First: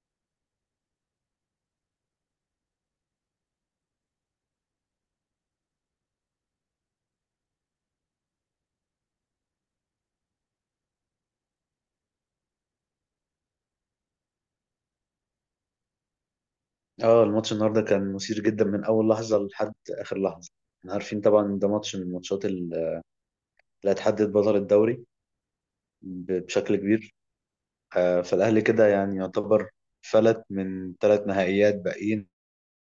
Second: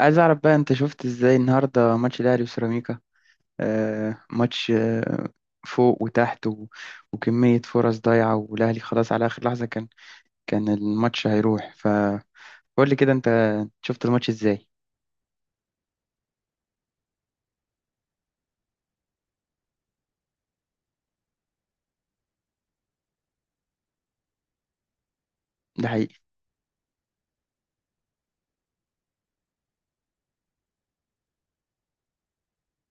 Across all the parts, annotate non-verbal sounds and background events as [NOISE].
عايز اعرف بقى انت شفت ازاي النهارده ماتش الاهلي وسيراميكا. ماتش فوق وتحت وكمية فرص ضايعة، والاهلي خلاص على اخر لحظة كان الماتش هيروح، فقول لي كده انت شفت الماتش ازاي؟ اه الماتش النهارده كان مثير جدا من اول لحظه لحد اخر لحظه. احنا عارفين طبعا إن ده ماتش من الماتشات اللي هتحدد بطل الدوري ده حقيقي. بشكل كبير. آه، فالاهلي كده يعني يعتبر فلت من ثلاث نهائيات باقيين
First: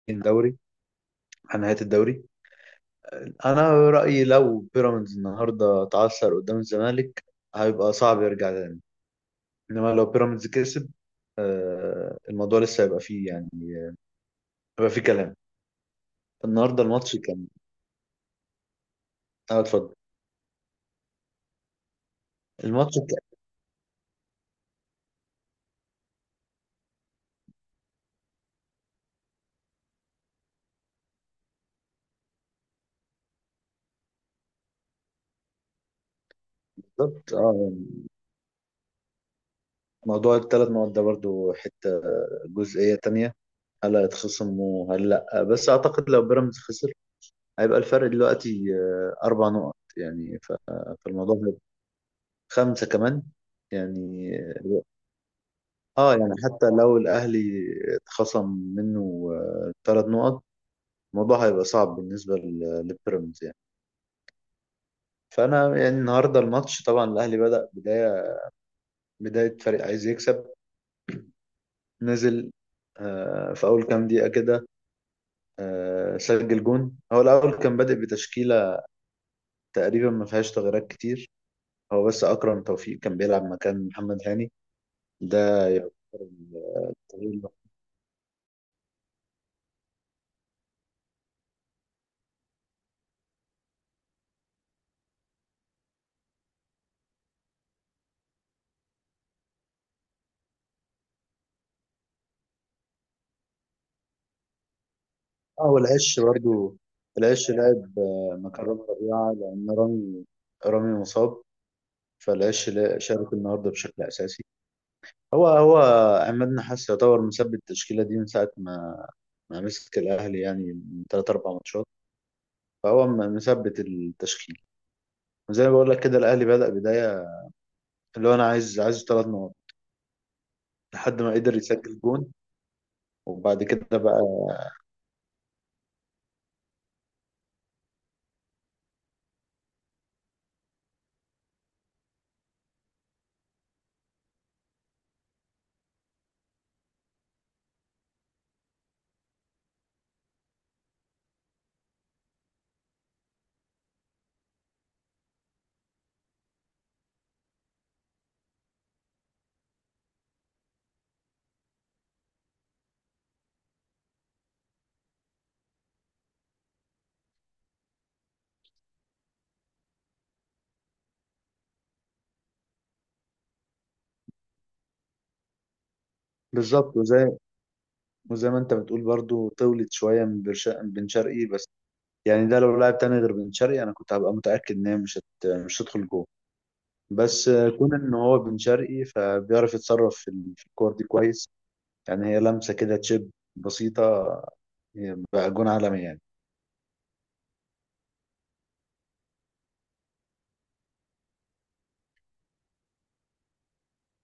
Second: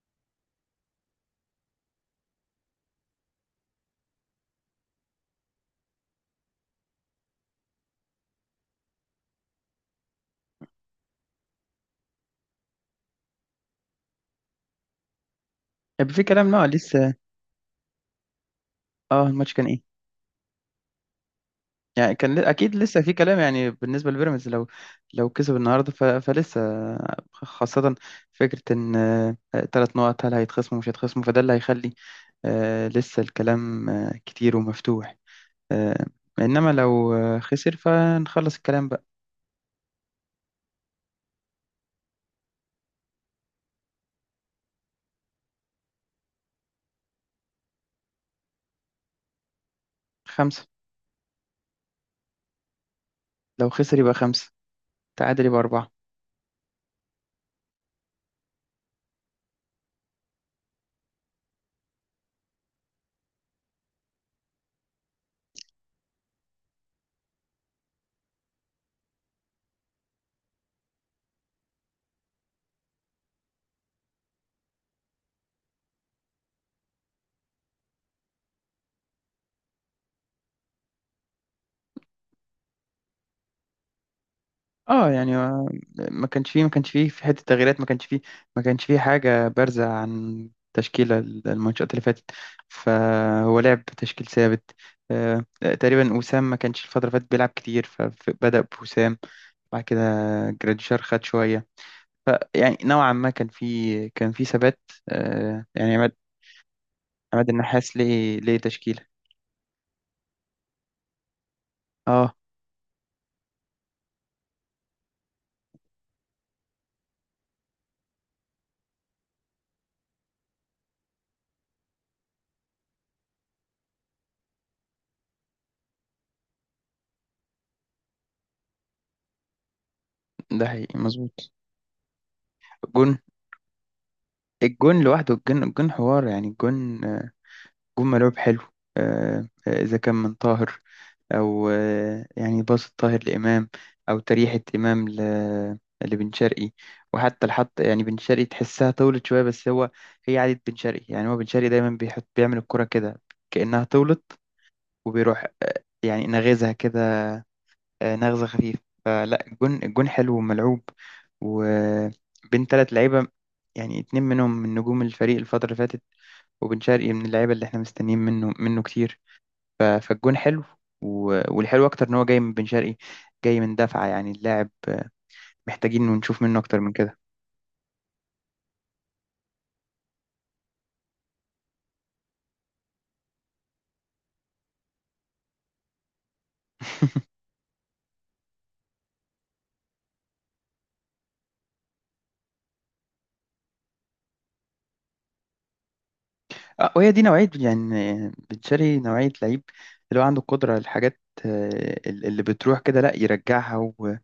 دوري عن نهايه الدوري. انا رايي لو بيراميدز النهارده اتعثر قدام الزمالك هيبقى صعب يرجع تاني، انما لو بيراميدز كسب آه، الموضوع لسه هيبقى فيه، يعني هيبقى فيه كلام. طب في كلام، لا النهارده لسه. الماتش كان. اه الماتش اه كان اتفضل. إيه؟ يعني كان اكيد الماتش لسه في كان. كلام، يعني بالنسبه لبيراميدز لو كسب النهارده فلسه، خاصه فكره ان ثلاث نقط هل هيتخصموا مش هيتخصموا، فده اللي هيخلي لسه الكلام كتير ومفتوح. آه، انما لو بالظبط اه. خسر فنخلص الكلام بقى. موضوع الثلاث مواد ده برضو حتة جزئية تانية، هل هيتخصم وهل لأ؟ بس أعتقد لو بيراميدز خسر هيبقى الفرق دلوقتي آه، أربع نقط، خمسه. فالموضوع هيبقى خمسة كمان لو خسر يبقى يعني. خمسه، تعادل يبقى اربعه. اه يعني حتى لو الأهلي اتخصم منه ثلاث نقط الموضوع هيبقى صعب بالنسبة للبيراميدز يعني. فأنا يعني النهاردة الماتش طبعا الأهلي بدأ بداية فريق عايز يكسب. نزل آه، في أول كام دقيقة كده، آه، سجل جون. هو الأول كان بادئ بتشكيلة تقريبا ما فيهاش تغييرات كتير. هو بس أكرم توفيق كان بيلعب مكان محمد هاني، اه يعني ده يعتبر ما كانش فيه في التغيير حته الوحيد. تغييرات، ما كانش فيه حاجه بارزه عن تشكيله الماتشات اللي فاتت، فهو لعب بتشكيل ثابت. تقريبا وسام ما كانش الفتره اللي فاتت بيلعب كتير فبدا بوسام. بعد كده جراديشار خد شويه، فيعني نوعا ما كان في ثبات. اه يعني والعش برضو، عماد العش النحاس لعب آه، ليه مكان رامي تشكيله. ربيعة لأن رامي مصاب. اه فالعش شارك النهارده بشكل أساسي. هو عماد نحاس يعتبر مثبت التشكيلة دي من ساعة ما مسك الأهلي، يعني من تلات أربع ماتشات، فهو مثبت التشكيل. وزي ما بقول لك كده الأهلي بدأ بداية اللي هو انا عايز ثلاث نقط ده حقيقي لحد ما مظبوط. قدر يسجل جون. جون. وبعد كده بقى الجون لوحده، الجون حوار يعني الجون، جون ملعوب حلو. إذا كان من طاهر، أو يعني باص طاهر لإمام، أو تريحة إمام لبن شرقي. وحتى الحط، يعني بن شرقي تحسها طولت شوية، بس هو هي عادة بن شرقي، يعني هو بن شرقي دايما بيحط، بيعمل الكرة كده كأنها طولت، وبيروح يعني نغزها كده، نغزة خفيفة. فلا الجون حلو وملعوب، وبين تلات لعيبة، يعني اتنين منهم من نجوم الفريق الفترة اللي فاتت، وبن شرقي من اللعيبة اللي احنا مستنيين منه كتير. فالجون حلو، والحلو اكتر ان هو جاي من بن شرقي، جاي من دفعه، يعني اللاعب محتاجين ونشوف منه اكتر من بالظبط. كده. وزي ما انت بتقول برضو طولت شويه من من بن شرقي، بس يعني ده لو لاعب تاني غير بن شرقي انا كنت هبقى متاكد ان هي مش هتدخل جوه. بس آه، كون ان هو بن شرقي فبيعرف يتصرف في الكور دي كويس. يعني هي لمسه كده تشيب بسيطه، هي بقى جون عالمي يعني. وهي دي نوعيه، يعني بن شرقي نوعيه لعيب اللي هو عنده القدره، الحاجات اللي بتروح كده لا يرجعها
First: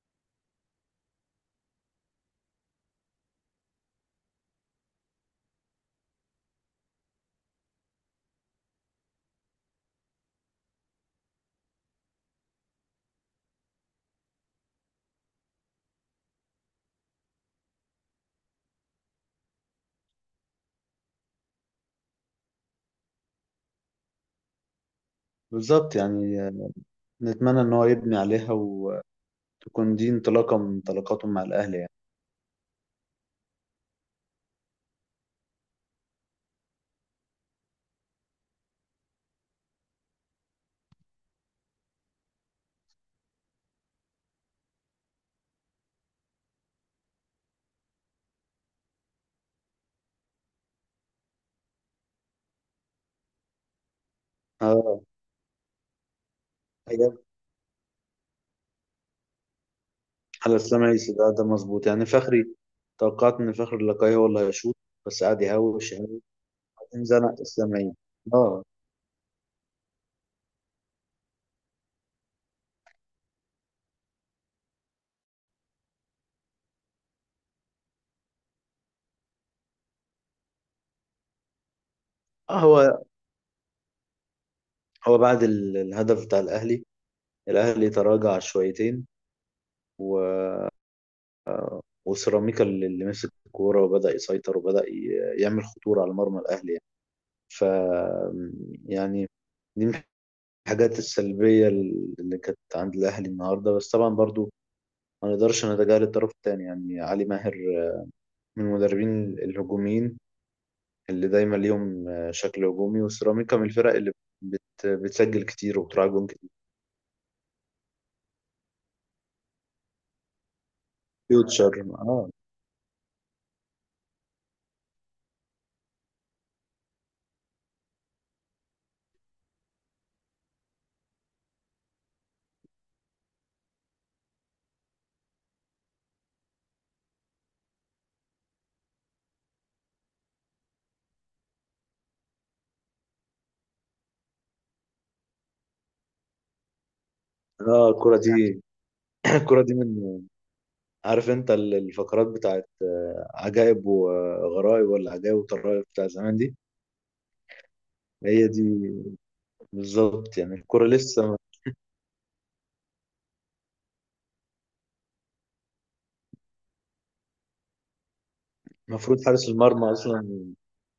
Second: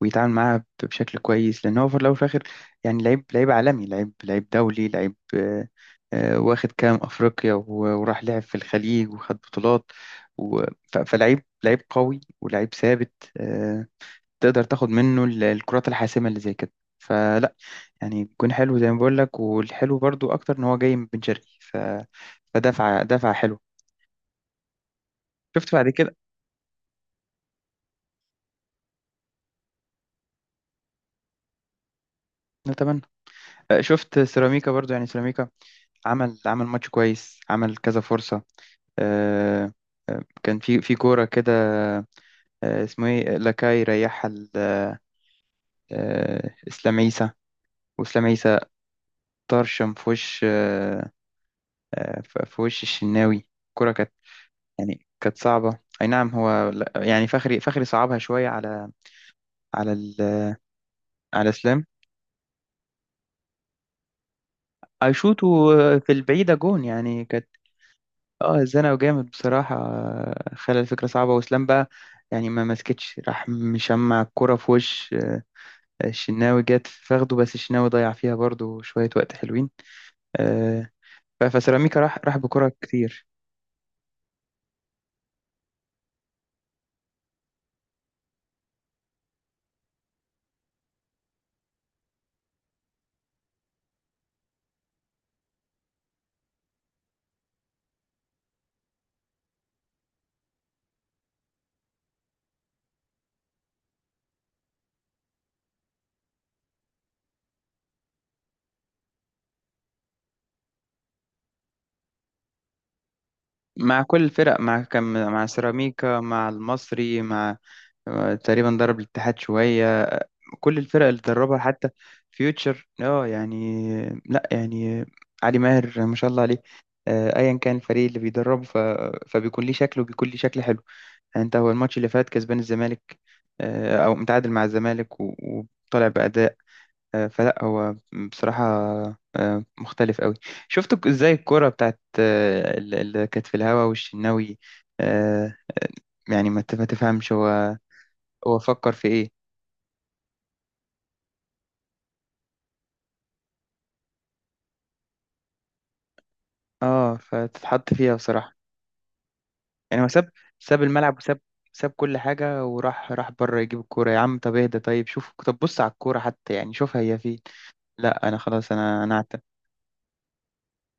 ويتعامل معاها بشكل كويس، لان هو في الاول وفي الاخر يعني لعيب عالمي، لعيب دولي، لعيب واخد كام افريقيا، وراح لعب في الخليج وخد بطولات و- فلعيب لعيب قوي ولعيب ثابت. تقدر تاخد منه الكرات الحاسمة اللي زي كده. فلا يعني جون حلو زي ما بقول لك، والحلو برضو اكتر ان هو جاي من بن شرقي فدفعة حلو. شفت بعد بالظبط كده. يعني آه، نتمنى ان هو يبني عليها وتكون دي انطلاقه من انطلاقاته مع الاهلي يعني. نتمنى. شفت سيراميكا برضو، يعني سيراميكا عمل ماتش كويس، عمل كذا فرصة. آه، كان في كورة كده، اسمه ايه، لاكاي ريحها اسلام عيسى. واسلام عيسى طرشم في وش في وش الشناوي، الكورة كانت اه يعني كانت صعبة، أي نعم هو يعني فخري صعبها شوية على على ال... على السمايسي، ده ده على سلام. مظبوط يعني فخري. توقعت ان فخر اللقاي هو اللي هيشوط بس قعد أيشوتو يهوش يعني، في البعيدة جون وبعدين يعني زنق كانت. السمايسي. اه اه زنقه جامد بصراحة، خلى الفكرة صعبة، وسلام بقى يعني ما مسكتش، راح مشمع الكرة في وش الشناوي، جت فاخده، بس الشناوي ضيع فيها برضو شوية وقت حلوين. آه، فسيراميكا راح آه، بكرة كتير. هو بعد الهدف بتاع الاهلي، الاهلي تراجع شويتين، و... وسيراميكا اللي مسك الكوره وبدا يسيطر وبدا يعمل خطوره على مرمى الاهلي يعني. ف يعني دي من الحاجات السلبيه اللي كانت عند الاهلي النهارده. بس طبعا برضو ما نقدرش نتجاهل الطرف الثاني، يعني علي ماهر من المدربين الهجوميين اللي دايما ليهم آه، شكل هجومي. وسيراميكا من الفرق مع اللي كل الفرق، مع كم، بتسجل مع كتير وبتراعي سيراميكا، جون مع كتير. المصري، مع تقريبا ضرب الاتحاد شوية، كل الفرق اللي دربها فيوتشر حتى اه. فيوتشر. اه يعني لا يعني علي ماهر ما شاء الله عليه. ايا كان الفريق اللي بيدربه فبيكون ليه شكله، وبيكون ليه شكل حلو. يعني انت هو الماتش اللي فات كسبان الزمالك او متعادل مع الزمالك وطالع باداء. فلا هو بصراحه مختلف قوي. شفت ازاي الكرة بتاعت اللي كانت في الهوا والشناوي، آه، يعني ما تفهمش هو، اه الكرة هو دي، فكر في ايه؟ [CLEARS THROAT] الكرة دي من، عارف انت الفقرات بتاعت آه، عجائب وغرائب ولا عجائب وطرائب بتاع زمان دي؟ اه فتتحط فيها هي بصراحة. دي يعني هو ساب بالظبط يعني. ساب الكرة الملعب، لسه، وساب كل حاجة، وراح بره يجيب الكورة، يا عم طب اهدى، طيب شوف، طب بص على الكورة حتى، يعني شوفها هي فين. لا أنا خلاص، أنا المفروض أعتمد. حارس المرمى اصلا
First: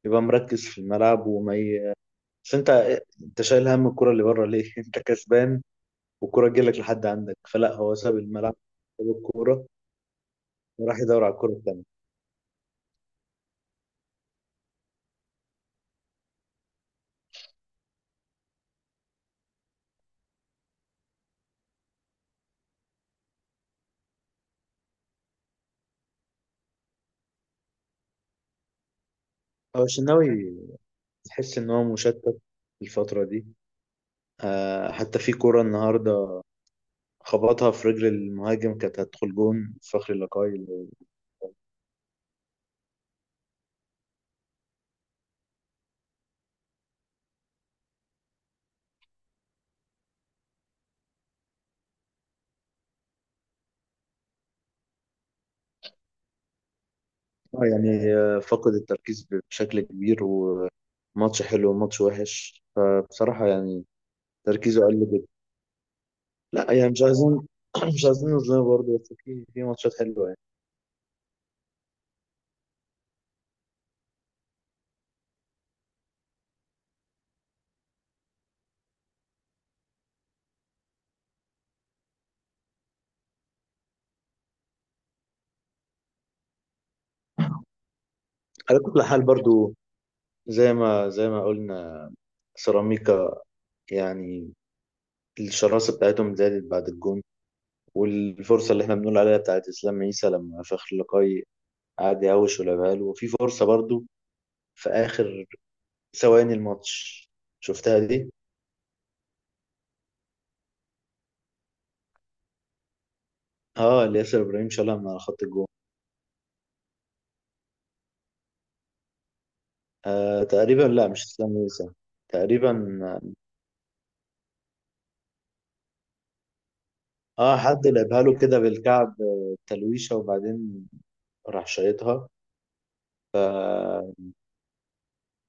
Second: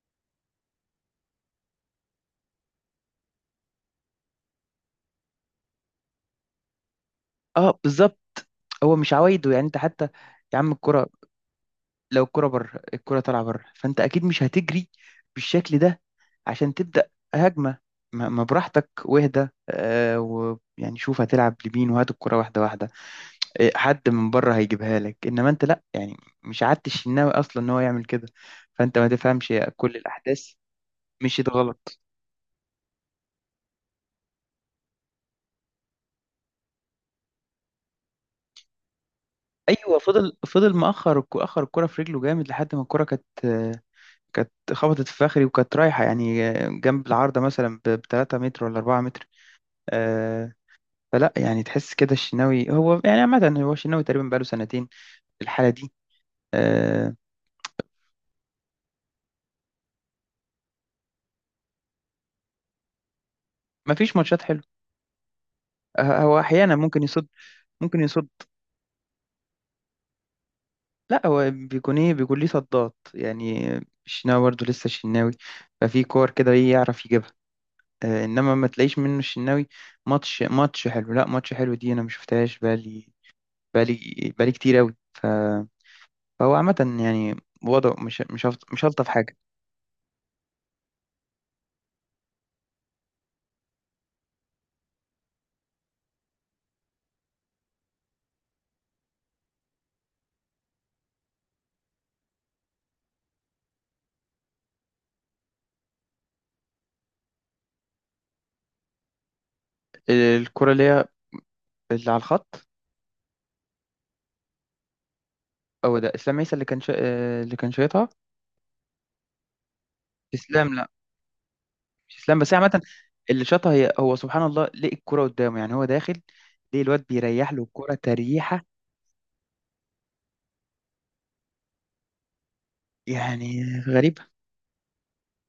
يبقى مركز في الملعب بس انت آه، انت شايل هم الكرة اللي بره ليه؟ [LAUGHS] انت كسبان والكرة تجيلك لحد عندك، فلا اه هو ساب بالظبط. الملعب، هو مش ساب عوايده، يعني الكورة أنت حتى، يا عم وراح الكورة، يدور على الكورة. لو الكورة بره، الكورة طالعة بره، فأنت أكيد مش هتجري بالشكل ده عشان تبدأ هجمة، ما براحتك واهدى آه، ويعني شوف هتلعب لمين، وهات الكورة واحدة واحدة. إيه، حد من بره هيجيبها لك، انما انت لا يعني، مش عادت الشناوي اصلا ان هو يعمل كده. فانت ما تفهمش يا هو كل الشناوي الاحداث مشيت تحس ان هو غلط. مشتت الفترة دي. آه حتى في كرة النهاردة خبطها في رجل المهاجم كانت هتدخل جون ايوه فخري فضل لقاي. فضل مأخر اخر الكرة في رجله جامد، لحد ما الكرة كانت، كانت خبطت في فخري، وكانت رايحة يعني جنب العارضة مثلا ب 3 متر ولا 4 متر. آه، فلا يعني تحس كده الشناوي، هو يعني عامة هو الشناوي تقريبا بقاله سنتين الحالة دي. آه، آه يعني آه فقد التركيز بشكل كبير، وماتش حلو وماتش وحش فبصراحة يعني مفيش ماتشات حلوة. تركيزه قل جدا. هو لا أحيانا يعني ممكن مش يصد عايزين، [CLEARS THROAT] ممكن مش يصد عايزين نظلمه برضه، بس في في ماتشات حلوة يعني. لا هو بيكون ايه، بيكون ليه صدات يعني، الشناوي برضه لسه الشناوي. ففي كور كده ايه يعرف يجيبها. انما ما تلاقيش منه الشناوي ماتش حلو، لا ماتش حلو دي انا ما شفتهاش بقالي بقالي كتير قوي فهو عامة يعني وضعه مش على كل هلطف حال حاجة. برضه، زي ما قلنا سيراميكا يعني الشراسة بتاعتهم زادت بعد الجون. والفرصة اللي احنا بنقول عليها بتاعت إسلام عيسى لما فخر لقاي قعد يهوش ولعبها له، وفي فرصة برضو في آخر ثواني الماتش، شفتها دي؟ الكرة اللي هي اللي على الخط، اه اللي ياسر إبراهيم شالها من على خط الجون. هو ده اسلام عيسى اللي كان شا... آه، اللي كان شايطها؟ آه اسلام، تقريبا لا لا مش إسلام عيسى، مش اسلام، بس هي تقريبا. عامة اللي شاطها هي، هو سبحان الله لقي الكرة قدامه، يعني هو داخل ليه الواد بيريح اه له حد الكرة لعبها له كده تريحة، بالكعب آه، تلويشة وبعدين راح شايطها. يعني غريبة.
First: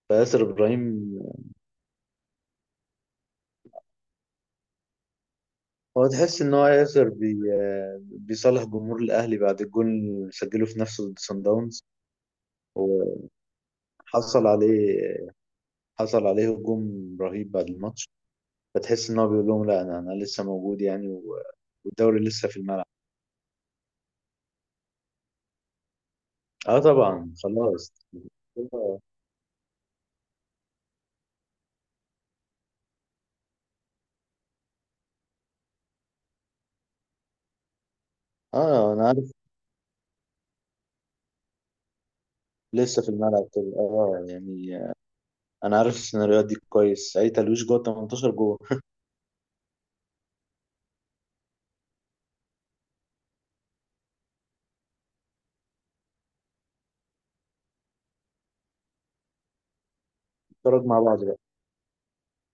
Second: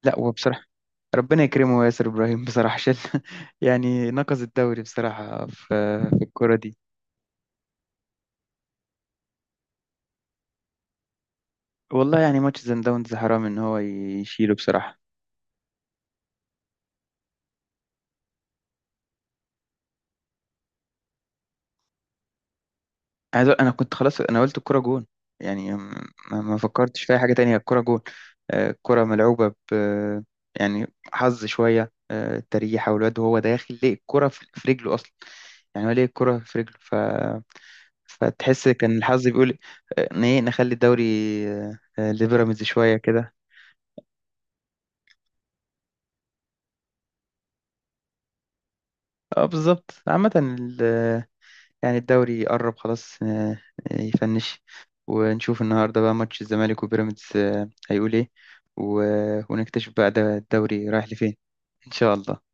لا فياسر وبصراحة إبراهيم، ربنا يكرمه ياسر إبراهيم، بصراحة شال [LAUGHS] يعني نقص الدوري بصراحة في هو في تحس إن الكرة هو دي. ياسر بي آه، بيصالح جمهور الأهلي بعد الجول اللي سجله في نفسه ضد صن داونز، والله يعني ماتش سان داونز حرام إن هو وحصل يشيله بصراحة. عليه، حصل عليه هجوم رهيب بعد الماتش. فتحس ان هو بيقول لهم لا انا لسه موجود يعني، و- والدوري لسه في الملعب. انا كنت خلاص، انا قلت الكرة جون، يعني ما اه فكرتش في اي حاجة طبعا تانية، الكرة خلاص. جون. الكرة ملعوبة ب، يعني حظ شوية، تريحة والواد وهو داخل ليه الكرة في رجله اصلا، يعني هو ليه الكرة في رجله، فتحس اه كان انا الحظ عارف بيقول ان ايه، نخلي الدوري لبيراميدز شوية لسه في كده. الملعب كده اه يعني. انا عارف السيناريوهات دي كويس، اي تلويش جوه 18 جوه. [LAUGHS] اه بالظبط. عامة يعني الدوري قرب خلاص، يفنش، ونشوف النهاردة بقى ماتش الزمالك وبيراميدز هيقول ايه، ونكتشف بقى ده اتفرج الدوري مع رايح بعض. لفين. إن شاء الله.